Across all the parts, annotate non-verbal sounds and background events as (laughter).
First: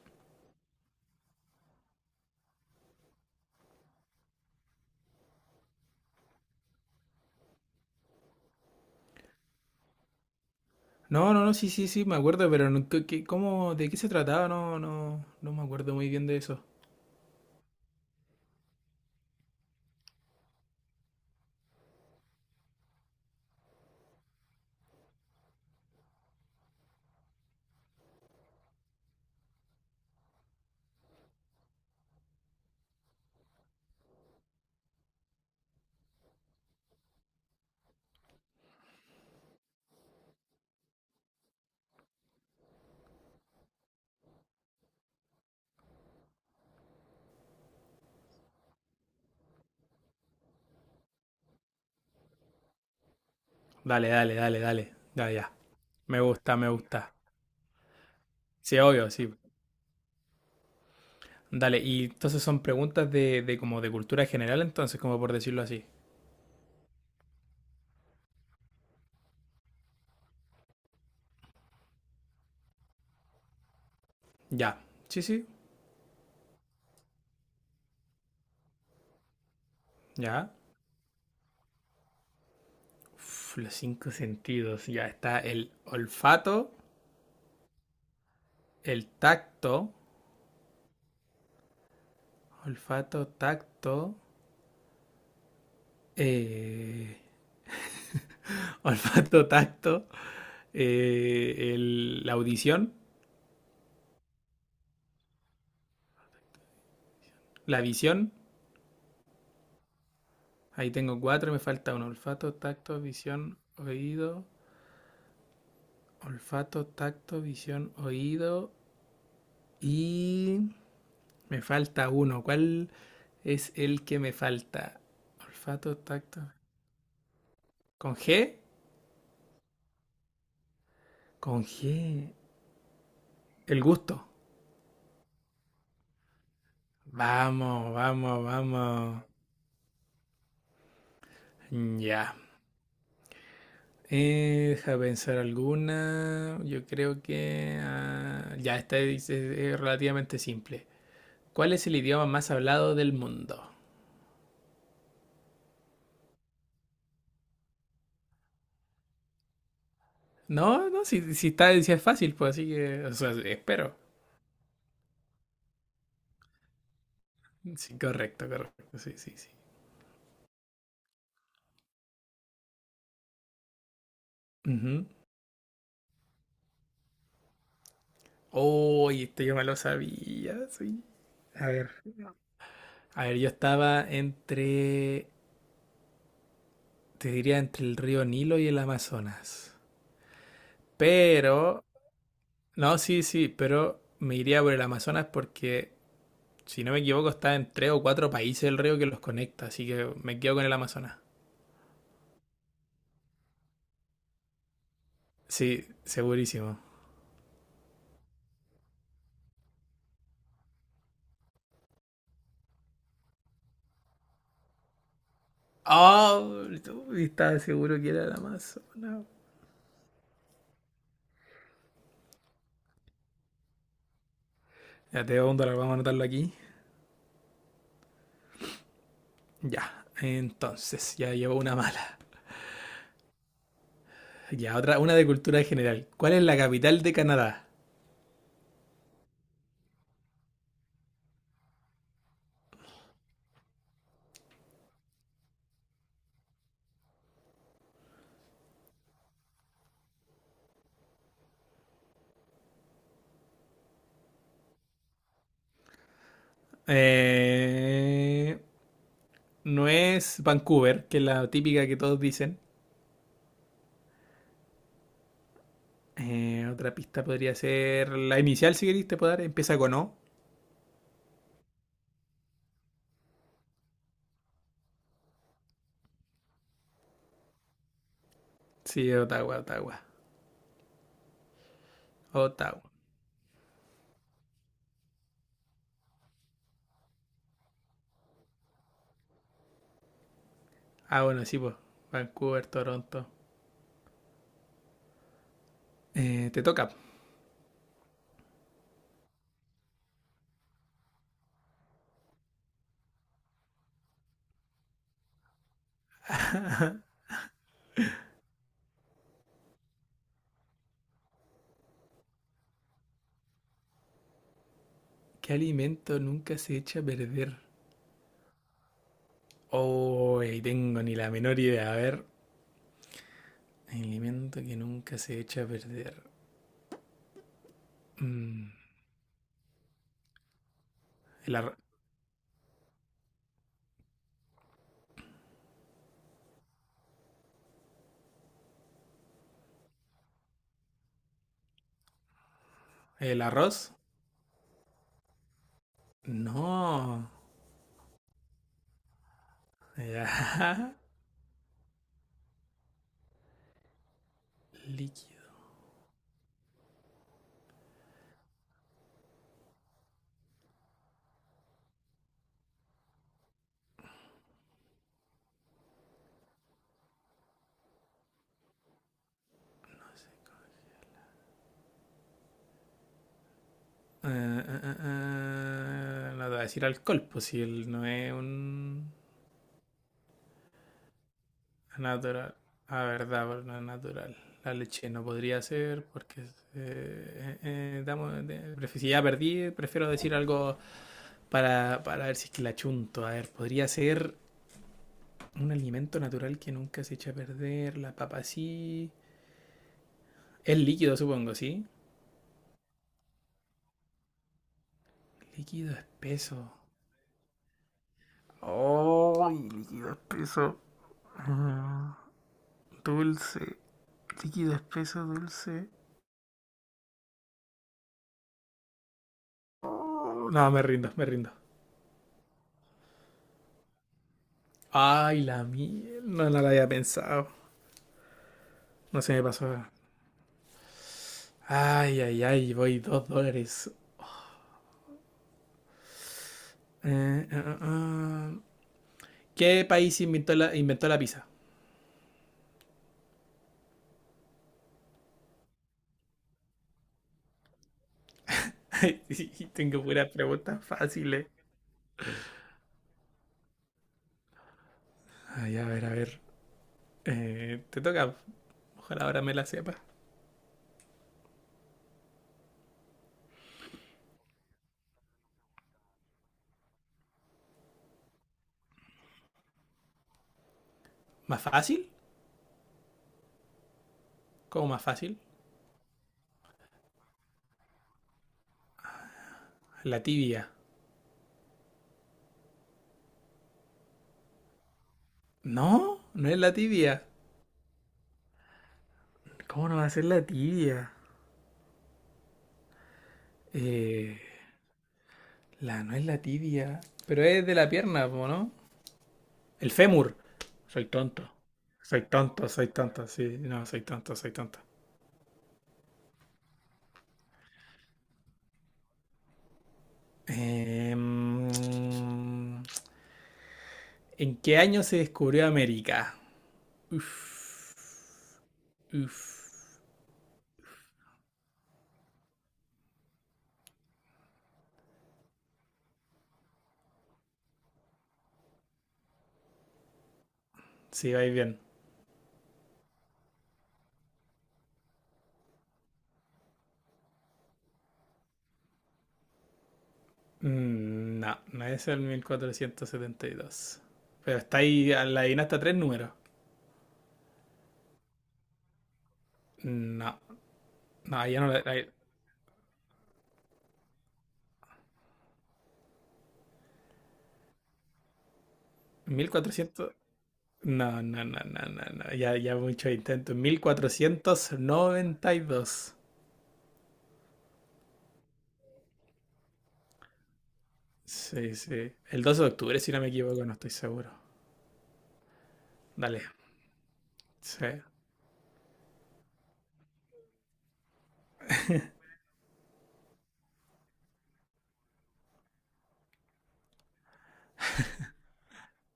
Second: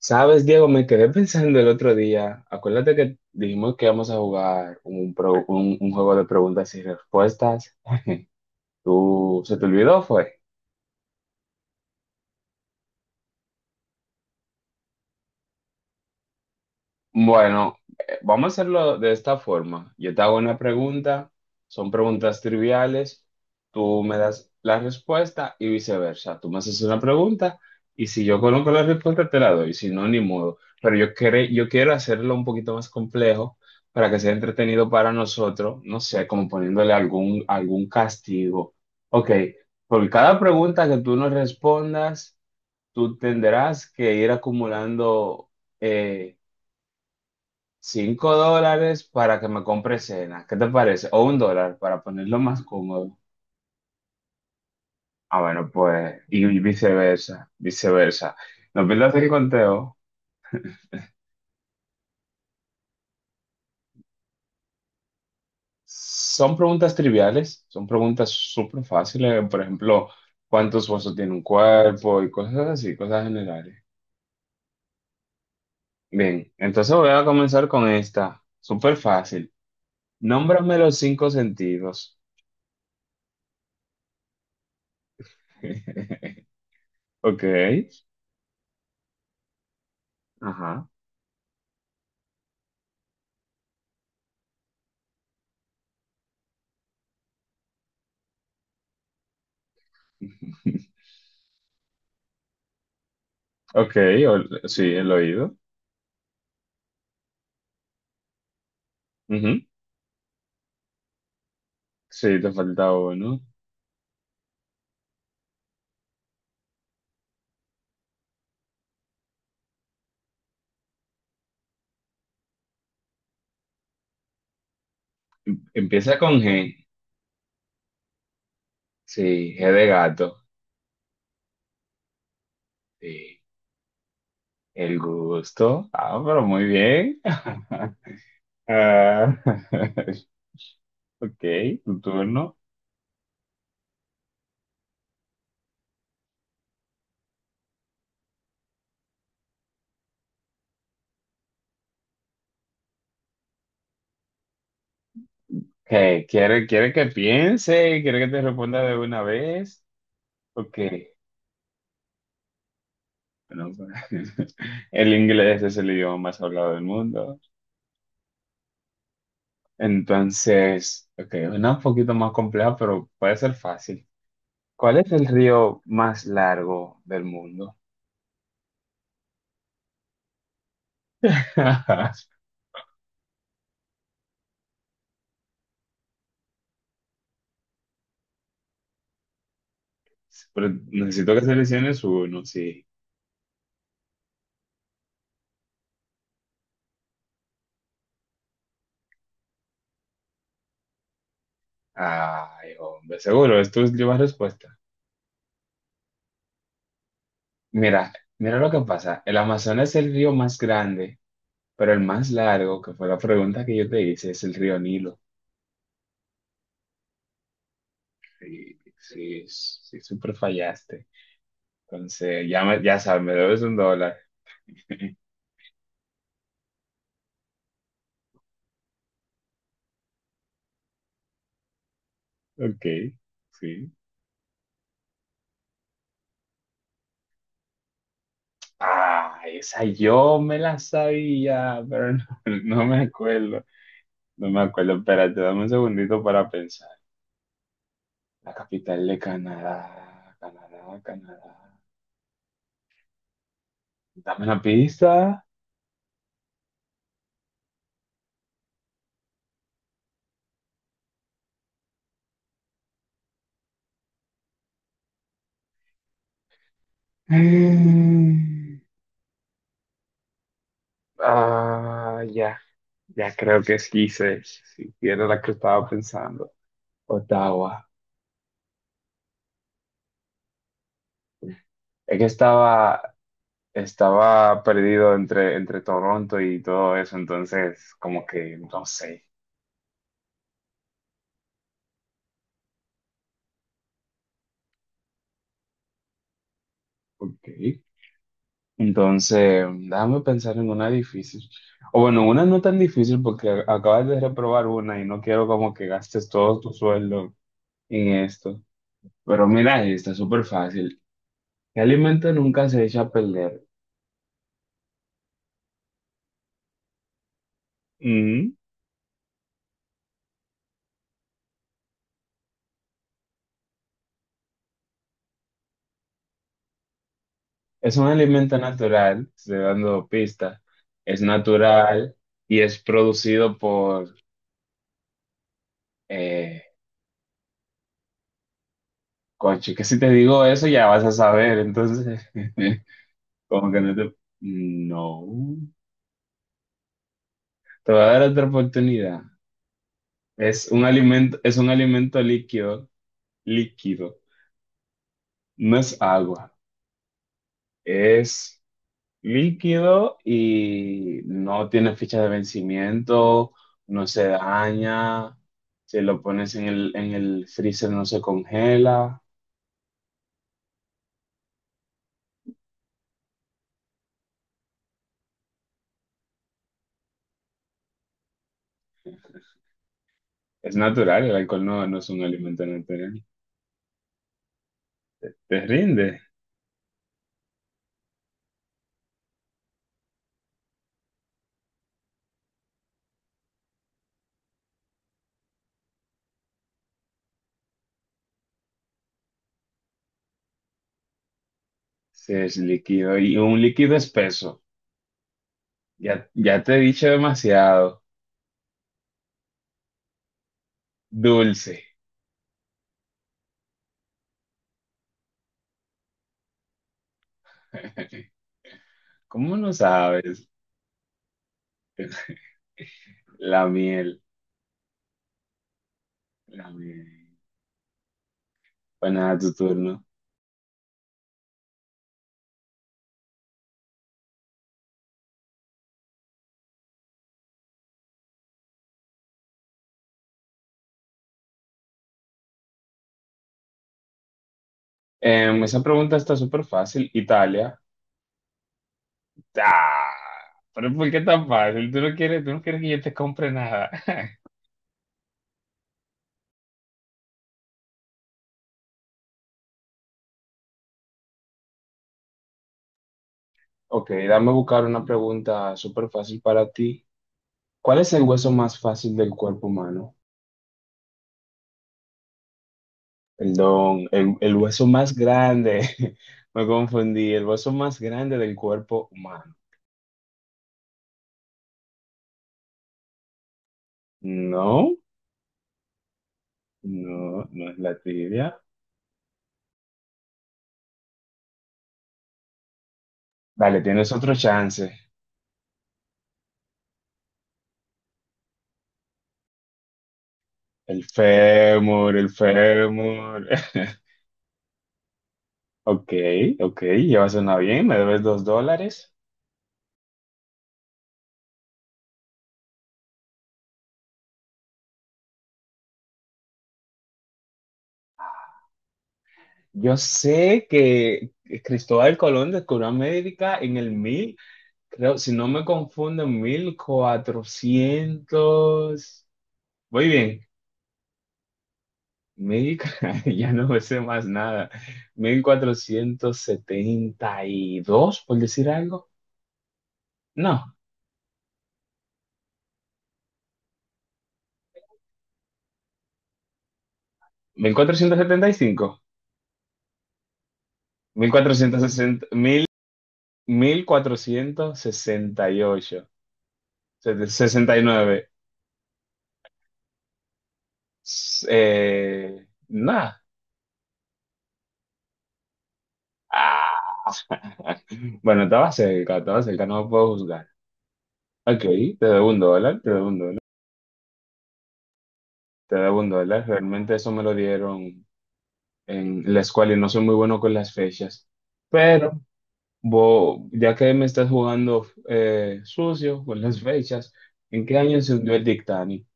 Sabes, Diego, me quedé (laughs) pensando el otro día. Acuérdate que dijimos que íbamos a jugar un juego de preguntas y respuestas. (laughs) ¿Tú se te olvidó, fue? No, no, no, sí, sí, sí, me acuerdo, pero ¿De qué se trataba? No, no, no me acuerdo muy bien de eso. Bueno, vamos a hacerlo de esta forma. Yo te hago una pregunta, son preguntas triviales, tú me das la respuesta y viceversa. Tú me haces una pregunta y si yo conozco la respuesta te la doy, si no, ni modo. Pero yo, yo quiero hacerlo un poquito más complejo para que sea entretenido para nosotros, no sé, como poniéndole algún castigo. Ok, por cada pregunta que tú nos respondas, tú tendrás que ir acumulando... eh, $5 para que me compre cena. ¿Qué te parece? O $1 para ponerlo más cómodo. Dale, dale, dale, dale. Ya, Ah, ya. bueno, Me pues, y gusta, me gusta. viceversa, viceversa. Sí, No obvio, pierdas el sí. conteo. Dale, y entonces son preguntas de como de cultura general, entonces, como por decirlo así. Son preguntas triviales, son preguntas súper fáciles. Por ejemplo, ¿cuántos huesos tiene un cuerpo? Y cosas así, cosas generales. Ya. Sí, sí, Bien, entonces voy a comenzar con esta. Súper fácil. ya. Nómbrame los cinco sentidos. Uf, los cinco sentidos. Ya está el (laughs) olfato, Ok, el tacto, ajá. olfato, tacto, eh, (laughs) olfato, tacto, la audición. Ok, o- sí, el oído. La visión, Ujú. ahí tengo cuatro, me falta uno. Sí, te Olfato, falta tacto, uno. visión, oído. Olfato, tacto, visión, oído. Y me falta uno. ¿Cuál es el que me falta? Olfato, Empieza con tacto. G. ¿Con G? Sí, G de gato. Con G. Sí, El gusto. el gusto. Ah, pero muy bien. Vamos, vamos, (laughs) vamos. Ah, (laughs) ok, tu Ya. turno. Deja pensar alguna. Yo creo que ah, ya, esta es relativamente simple. ¿Cuál es el idioma más hablado del mundo? ¿Qué? ¿Quiere que piense? ¿Quiere que te responda de una vez? Ok. No, no, si está, si es fácil, pues así que, o sea, Bueno, espero. (laughs) el inglés es el idioma más hablado del mundo. Sí, correcto, correcto, sí, sí, sí. Entonces, ok, una un poquito más compleja, pero puede ser fácil. ¿Cuál Ujú. es el río más largo del mundo? Uy, este yo me lo sabía, sí. A ver. (laughs) A ver, yo estaba entre, te diría, entre el río Nilo y el Amazonas. Pero necesito que Pero, selecciones uno, sí. no, sí, sí, pero me iría por el Amazonas porque, si no me equivoco, está en tres o cuatro países el río que los conecta, así que me quedo con el Amazonas. Ay, hombre, seguro, es tu última respuesta. Sí, segurísimo. Mira, mira lo que pasa. El Amazonas es el río más grande, pero el más largo, que fue la pregunta que yo te hice, es el río Nilo. Ah, ¿tú estaba seguro que era la Sí, Amazona? sí, sí, súper fallaste. Entonces, ya, ya sabes, me debes $1. (laughs) Ya te voy a dólar, vamos a anotarlo aquí. Ya, entonces, ya llevo una mala. Ok, sí. Ya, otra, una de cultura general. ¿Cuál es la capital de Canadá? Ah, esa yo me la sabía, pero (laughs) no, no me acuerdo. No me acuerdo. Espérate, dame un segundito para pensar. La capital de Canadá, Canadá, Canadá. Dame una pista. Eh, no es Vancouver, que es la típica que todos dicen. Otra pista (gasps) podría ser la inicial, Mm. si queréis, te puedo dar. Empieza con O. Ah, ya, ya creo que sí sé, si era la que estaba pensando. Ottawa. Sí, Ottawa, Ottawa. Es que Ottawa. Estaba perdido entre Toronto y todo eso, entonces como que no sé. Ah, bueno, sí, pues. Vancouver, Toronto. Te toca. Ok. Entonces, déjame pensar en una difícil. O bueno, una no tan difícil porque acabas de reprobar una y no quiero como que gastes todo tu sueldo en esto. Pero mira, está súper fácil. ¿Qué alimento nunca se echa a perder? ¿Qué alimento nunca se echa a perder? Mm, Oh, tengo ni la menor idea. A ver, alimento que nunca se echa a perder. Es un alimento Mm, natural, estoy dando pistas. Es ¿El, ar- natural y es producido por... Eh, coche, que si te digo eso ya vas a saber. Entonces, el (laughs) como que arroz? no te... No. No. Te voy a dar otra oportunidad. Ya. Es un alimento líquido, líquido. (laughs) Líquido. No es agua, es líquido y no tiene fecha de vencimiento, no se daña, si lo pones en el freezer no se congela. No te voy a decir alcohol, pues si él no es un Es natural, el alcohol no, no es un natural. alimento Ah, natural. verdad, pero no es natural. La leche no Te podría ser rinde porque si ya perdí, prefiero decir algo para ver si es que la chunto. A ver, podría ser un alimento natural que nunca se echa a perder. La papa sí. Es líquido, supongo, ¿sí? si es líquido y un líquido espeso. Líquido Ya, espeso. ya te he dicho demasiado. ¡Oh! Líquido espeso. Dulce. Ah, dulce. Líquido espeso, dulce. (laughs) ¿Cómo no sabes? Oh, no, me rindo, me rindo. La miel. Ay, la miel. No, no La la había miel. pensado. Pues No se nada, me tu pasó. turno. Ay, ay, ay, voy $2. Eh, ah, ah, ah. ¿Qué país inventó la pizza? Esa pregunta está súper fácil. Italia. (laughs) Tengo ¡Ah! puras preguntas Pero ¿por qué fáciles. tan fácil? ¿Tú no quieres que yo te compre nada? (laughs) Ay, a ver, a ver. Te toca. Ojalá ahora me la sepas. Ok, dame buscar una pregunta súper fácil para ti. ¿Cuál es el hueso más fácil del cuerpo humano? ¿Más fácil? Perdón, el hueso ¿Cómo más más fácil? grande. (laughs) Me confundí. El hueso más grande del cuerpo humano. La tibia. No, No, no es la tibia. no, no es la tibia. ¿Cómo no va a ser la tibia? Dale, tienes otro Eh, chance. la no es la tibia. Pero es de la pierna, po, ¿no? El fémur. El Soy tonto. fémur, Soy el tonto, soy tonto. fémur. Sí, no, soy (laughs) tonto, soy tonto. Ok, ok, ya suena bien, me debes $2. Eh, mm, ¿En qué año se descubrió América? Uf, uf. Yo sé que Cristóbal Colón descubrió América en el mil, creo, si no me confundo, en 1400. Muy bien, Sí, vais bien. mil, (laughs) ya no me sé más nada. 1472, por decir algo. No, No, no es el 1472. Pero está ahí, la adivinaste a tres números. 1475. No, no, ya no Cuatrocientos la... ahí- sesenta. Mil. 1468, 69. 1400... No, no, no, no, no, no. Ya, ya muchos Nada. intentos. 1492. Ah, (laughs) bueno, estaba cerca, no lo puedo juzgar. Ok, Sí, te sí. debo un El 12 de dólar, te octubre, debo si un no me dólar, equivoco, no estoy seguro. te debo un Dale. dólar. Realmente eso me lo Sí. dieron en la escuela y no soy muy bueno con las fechas. Pero ya que me estás jugando sucio con las fechas, ¿en qué año se hundió el Titanic?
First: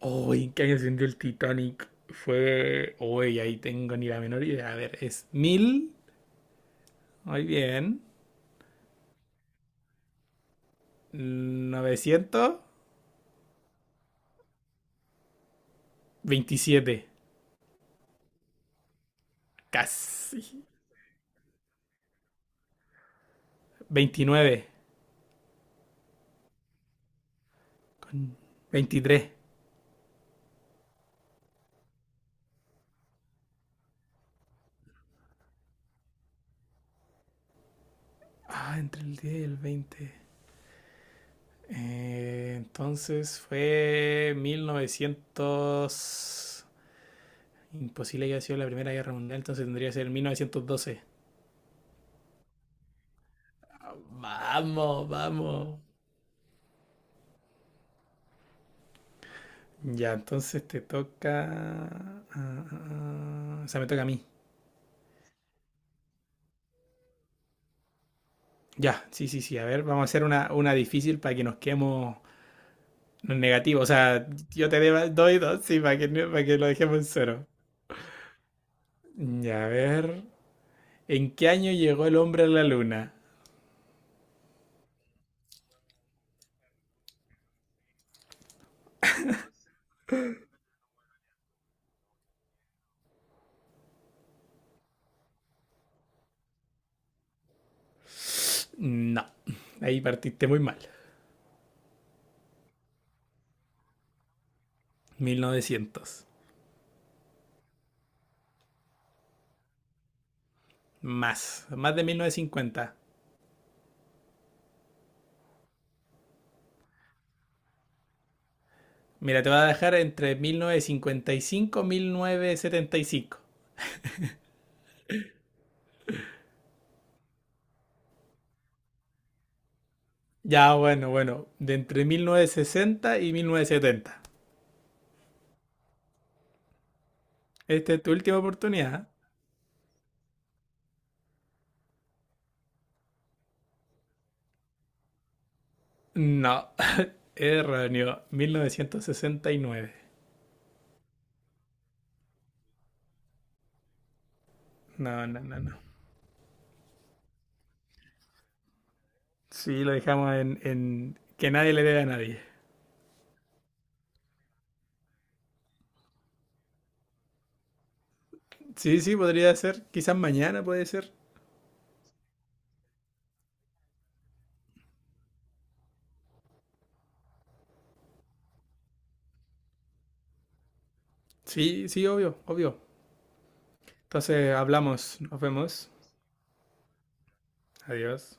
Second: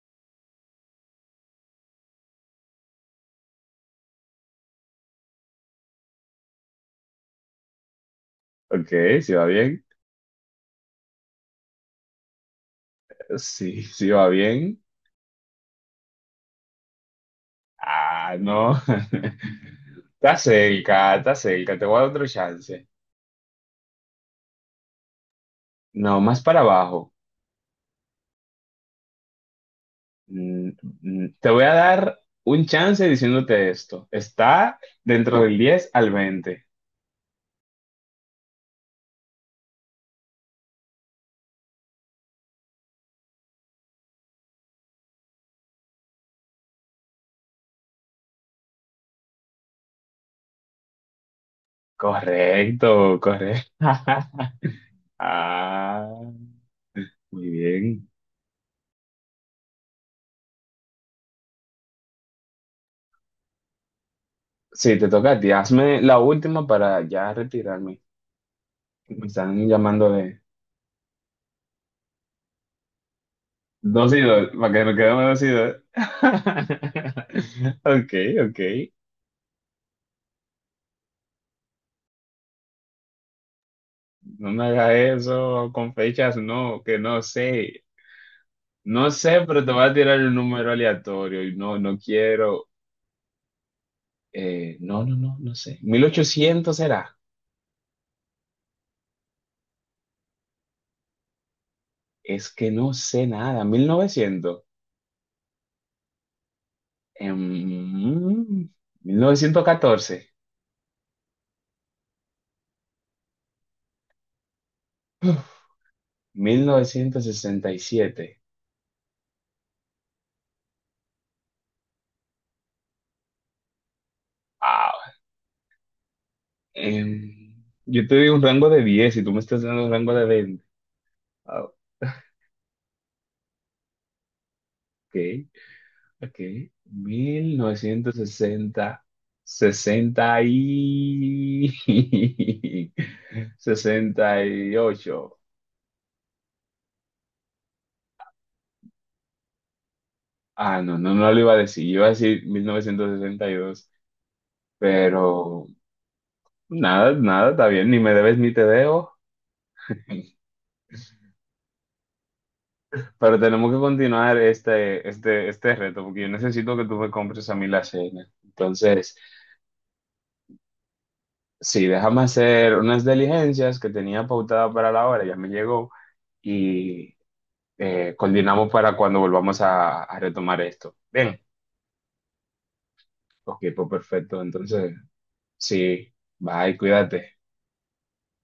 Uy, ¿En qué año se hundió el Titanic? Uy, ahí tengo ni la menor idea. A ver, es mil. Muy bien. Ok, ¿sí va bien? novecientos Sí, sí va bien. veintisiete Ah, no. (laughs) Casi. Está cerca, te voy a dar otro chance. 29. No, más para abajo. Con 23. Mm, Te voy a dar un chance diciéndote esto. Está dentro del 10 al 20. Ah, entre el 10 y el 20. Entonces fue mil novecientos. Imposible que haya sido la Primera Guerra Mundial, entonces tendría que ser 1912. Correcto, correcto. (laughs) Vamos, vamos. Ah, muy bien. Ya, entonces te toca. ah, ah, o sea, me toca a mí. Sí, te toca a ti. Hazme la última para ya retirarme. Ya, Me sí, sí, sí. están A ver, vamos a llamando hacer de una difícil para que nos quedemos negativos. O dos y sea, dos, para yo que te me quedemos dos doy y dos, dos. sí, para que, no- para que lo dejemos en cero. (laughs) Ok, ok. Y a ver, ¿en qué año llegó el hombre a la luna? No me hagas eso con fechas, no, que no sé. No sé, pero te voy a tirar un número aleatorio y no, no quiero. No, no, no, no sé. 1800 será. No, ahí partiste muy mal. Es que no sé nada. 1900. 1900. Em, Mil Mil novecientos catorce. Más de 1950. ¿Mil novecientos sesenta y siete? Mira, te voy a dejar entre 1955 y 1975. Ah, yo te digo un rango de 10 y tú me estás dando un rango de 20. Ya, bueno, bueno, Ah, de entre (laughs) 1960 y 1970. ok. Ok, mil Esta es novecientos tu última sesenta, oportunidad. 60 y (laughs) 68. No, erróneo, 1969. Ah, no, no, no lo iba a decir. Iba a decir 1962, No, no, no, pero no. nada, nada, está bien, ni me debes ni te debo. Sí, lo (laughs) dejamos en que nadie le debe a nadie. Pero tenemos que continuar este reto, porque yo necesito que tú me compres a mí la cena. Sí, Entonces, sí, podría ser. Quizás mañana puede ser. sí, déjame hacer unas diligencias que tenía pautada para la hora, ya me llegó, y coordinamos para cuando volvamos a retomar esto. Bien, Sí, sí, obvio, obvio. ok, pues perfecto. Entonces Entonces, hablamos, nos vemos. sí, bye, cuídate. Adiós.